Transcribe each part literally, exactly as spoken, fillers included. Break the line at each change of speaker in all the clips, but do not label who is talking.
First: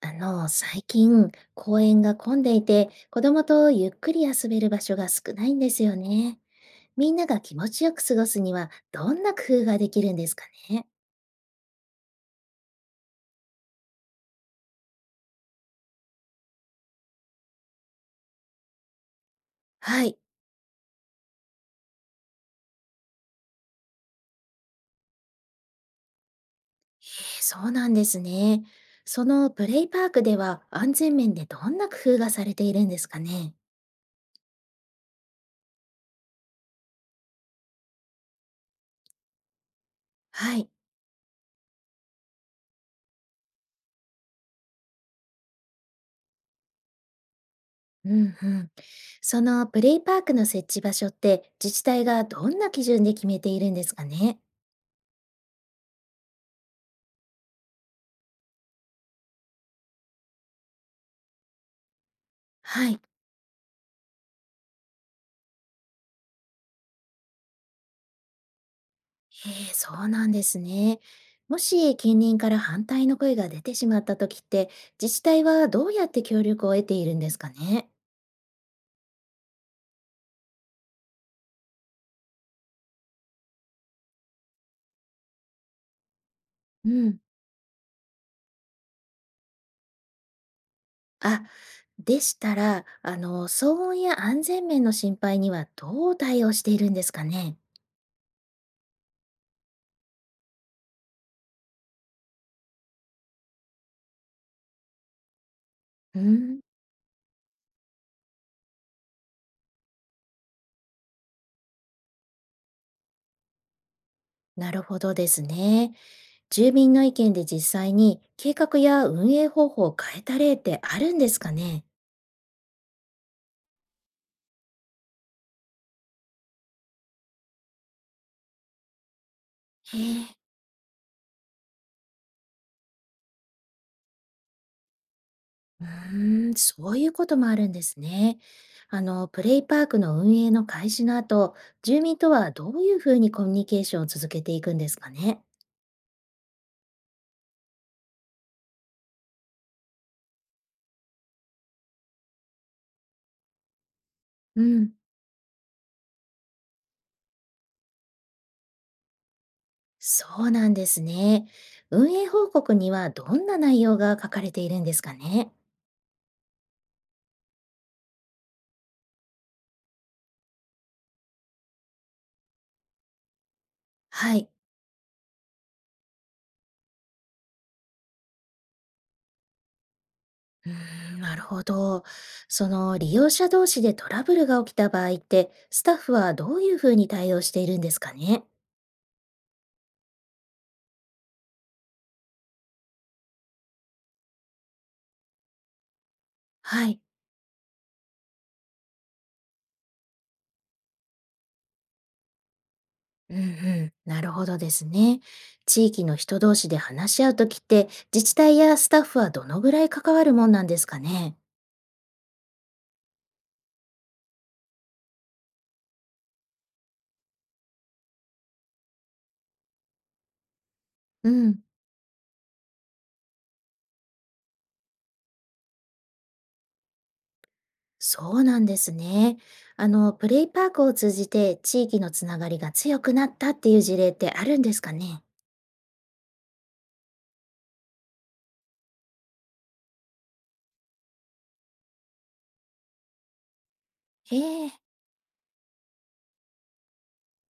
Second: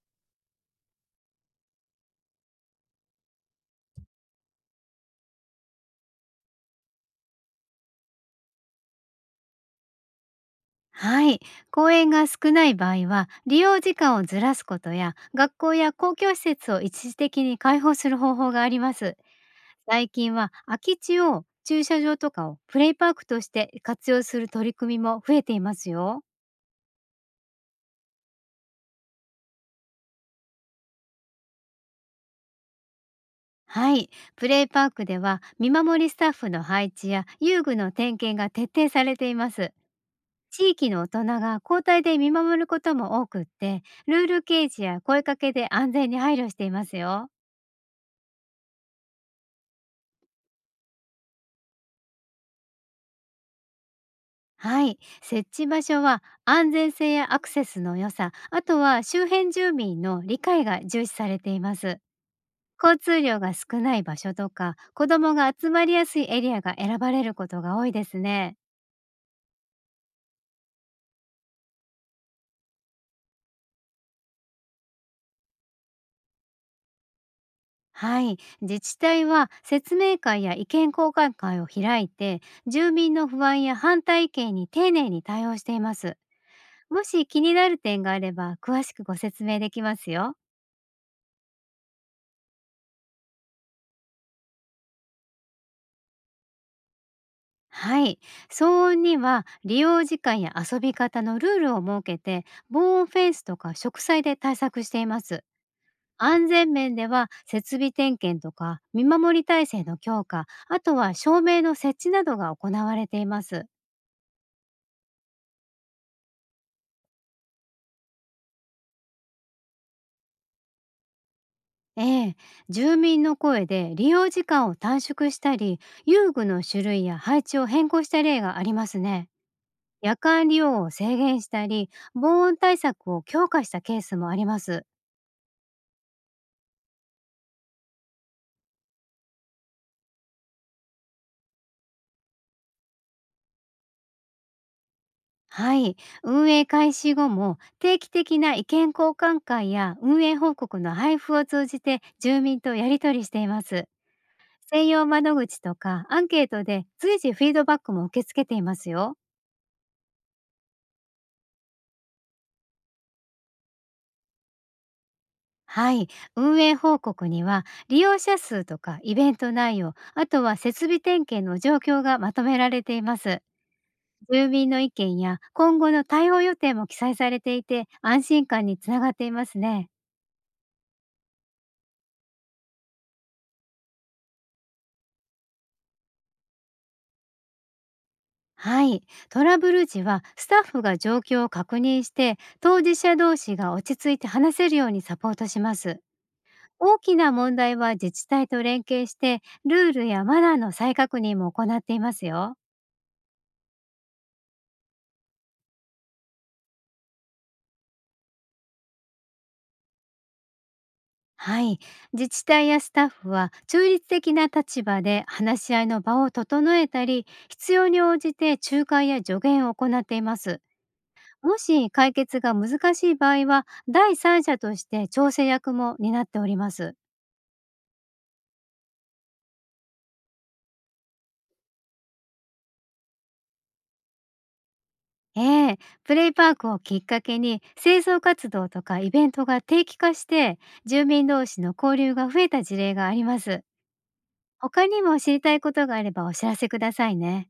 あの、最近公園が混んでいて、子供とゆっくり遊べる場所が少ないんですよね。みんなが気持ちよく過ごすには、どんな工夫ができるんですかね。
はい。公園が少ない場合は、利用時間をずらすことや、学校や公共施設を一時的に開放する方法があります。
は
最
い。
近は空き地を駐車場とかをプレイパークとして活用する取り組みも増えていますよ。
へえ、そうなんですね。そのプレイパークでは安全面でどんな工夫がされているんですかね。
はい。プレイパークでは、見守りスタッフの配置や遊具の点検が徹底されています。
はい。
地域の大人が交代で見守ることも多くって、ルール掲示や声かけで安全に配慮していますよ。
うんうん。そのプレイパークの設置場所って自治体がどんな基準で決めているんですかね。
はい、設置場所は安全性やアクセスの良さ、あとは周辺住民の理解が重視されています。
は
交
い。
通量が少ない場所とか、子どもが集まりやすいエリアが選ばれることが多いですね。
ええ、そうなんですね。もし近隣から反対の声が出てしまった時って、自治体はどうやって協力を得ているんですかね。
はい、自治体は説明会や意見交換会を開いて、住民の不安や反対意見に丁寧に対応しています。
う
も
ん。
し気になる点があれば、詳しくご説明できますよ。
あ、でしたら、あの、騒音や安全面の心配にはどう対応しているんですかね。
はい。騒音には利用時間や遊び方のルールを設けて、防音フェンスとか植栽で対策しています。
う
安
ん、
全面では設備点検とか見守り体制の強化、あとは照明の設置などが行われています。
なるほどですね。住民の意見で実際に計画や運営方法を変えた例ってあるんですかね。
ええ、住民の声で利用時間を短縮したり、遊具の種類や配置を変更した例がありますね。
へ
夜
え。
間利用を制限したり、防音対策を強化したケースもあります。
うーん、そういうこともあるんですね。あの、プレイパークの運営の開始の後、住民とはどういうふうにコミュニケーションを続けていくんですかね。
はい。運営開始後も定期的な意見交換会や運営報告の配布を通じて住民とやり取りしています。
う
専
ん、
用窓口とかアンケートで随時フィードバックも受け付けていますよ。
そうなんですね。運営報告にはどんな内容が書かれているんですかね。
はい。運営報告には利用者数とかイベント内容、あとは設備点検の状況がまとめられています。
は
住
い。
民の意見や今後の対応予定も記載されていて、安心感につながっていますね。
うーん、なるほど。その利用者同士でトラブルが起きた場合って、スタッフはどういうふうに対応しているんですかね。
はい。トラブル時はスタッフが状況を確認して、当事者同士が落ち着いて話せるようにサポートします。
は
大
い。
きな問題は自治体と連携して、ルールやマナーの再確認も行っていますよ。
うんうん、なるほどですね。地域の人同士で話し合うときって、自治体やスタッフはどのぐらい関わるもんなんですかね。
はい。自治体やスタッフは中立的な立場で話し合いの場を整えたり、必要に応じて仲介や助言を行っています。
う
も
ん、
し解決が難しい場合は、第三者として調整役も担っております。
そうなんですね。あの、プレイパークを通じて地域のつながりが強くなったっていう事例ってあるんですかね。
ええ、プレイパークをきっかけに清掃活動とかイベントが定期化して、住民同士の交流が増えた事例があります。
へえ。
他にも知りたいことがあればお知らせくださいね。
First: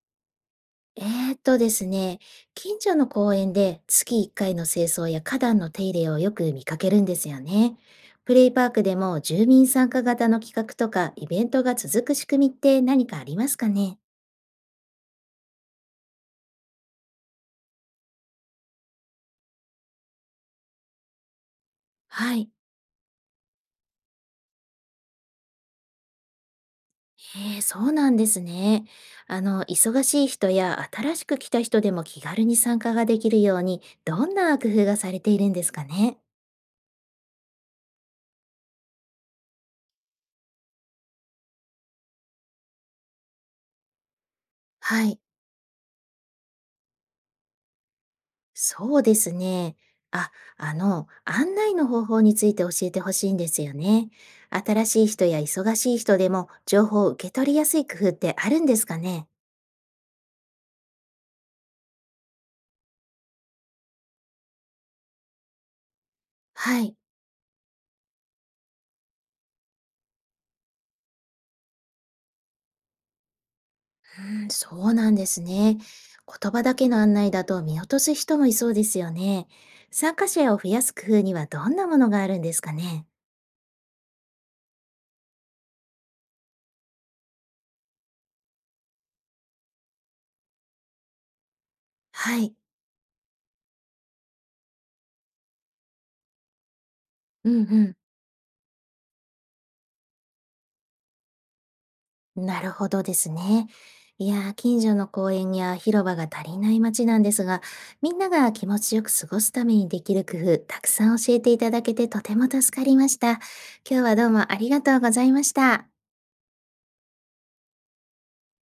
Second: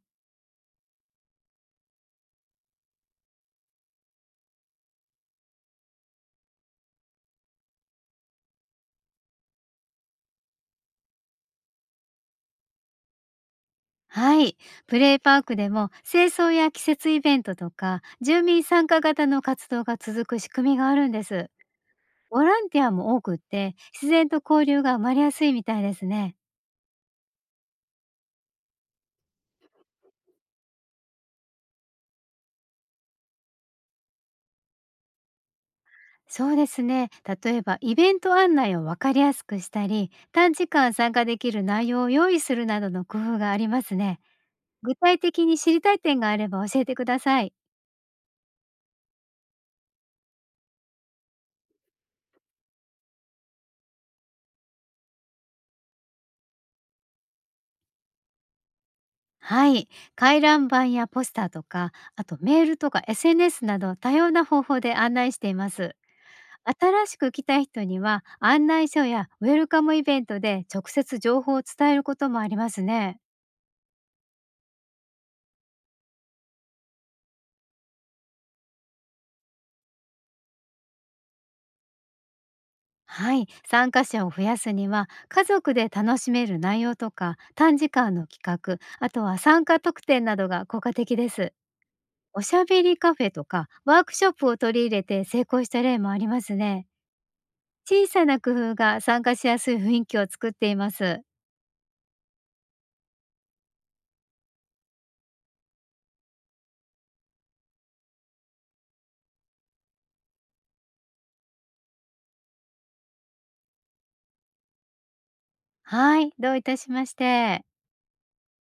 えーっとですね、近所の公園で月いっかいの清掃や花壇の手入れをよく見かけるんですよね。プレイパークでも住民参加型の企画とかイベントが続く仕組みって何かありますかね？
はい。プレイパークでも清掃や季節イベントとか、住民参加型の活動が続く仕組みがあるんです。
は
ボ
い。
ランティアも多くって、自然と交流が生まれやすいみたいですね。
えー、そうなんですね。あの、忙しい人や新しく来た人でも気軽に参加ができるように、どんな工夫がされているんですかね？
そうですね。例えばイベント案内を分かりやすくしたり、短時間参加できる内容を用意するなどの工夫がありますね。具
は
体
い。
的に知りたい点があれば教えてください。
そうですね。あ、あの、案内の方法について教えてほしいんですよね。新しい人や忙しい人でも情報を受け取りやすい工夫ってあるんですかね？
はい。回覧板やポスターとか、あとメールとか エスエヌエス など多様な方法で案内しています。
はい。
新しく来た人には案内書やウェルカムイベントで直接情報を伝えることもありますね。
うん、そうなんですね。言葉だけの案内だと見落とす人もいそうですよね。参加者を増やす工夫にはどんなものがあるんですかね？
はい、参加者を増やすには家族で楽しめる内容とか短時間の企画、あとは参加特典などが効果的です。
は
おし
い。
ゃべりカフェとかワークショップを取り入れて成功した例もありますね。
うんうん。
小さな工夫が参加しやすい雰囲気を作っています。
なるほどですね。いやー、近所の公園や広場が足りない街なんですが、みんなが気持ちよく過ごすためにできる工夫、たくさん教えていただけてとても助かりました。今日はどうもありがとうございました。
はい、どういたしまして。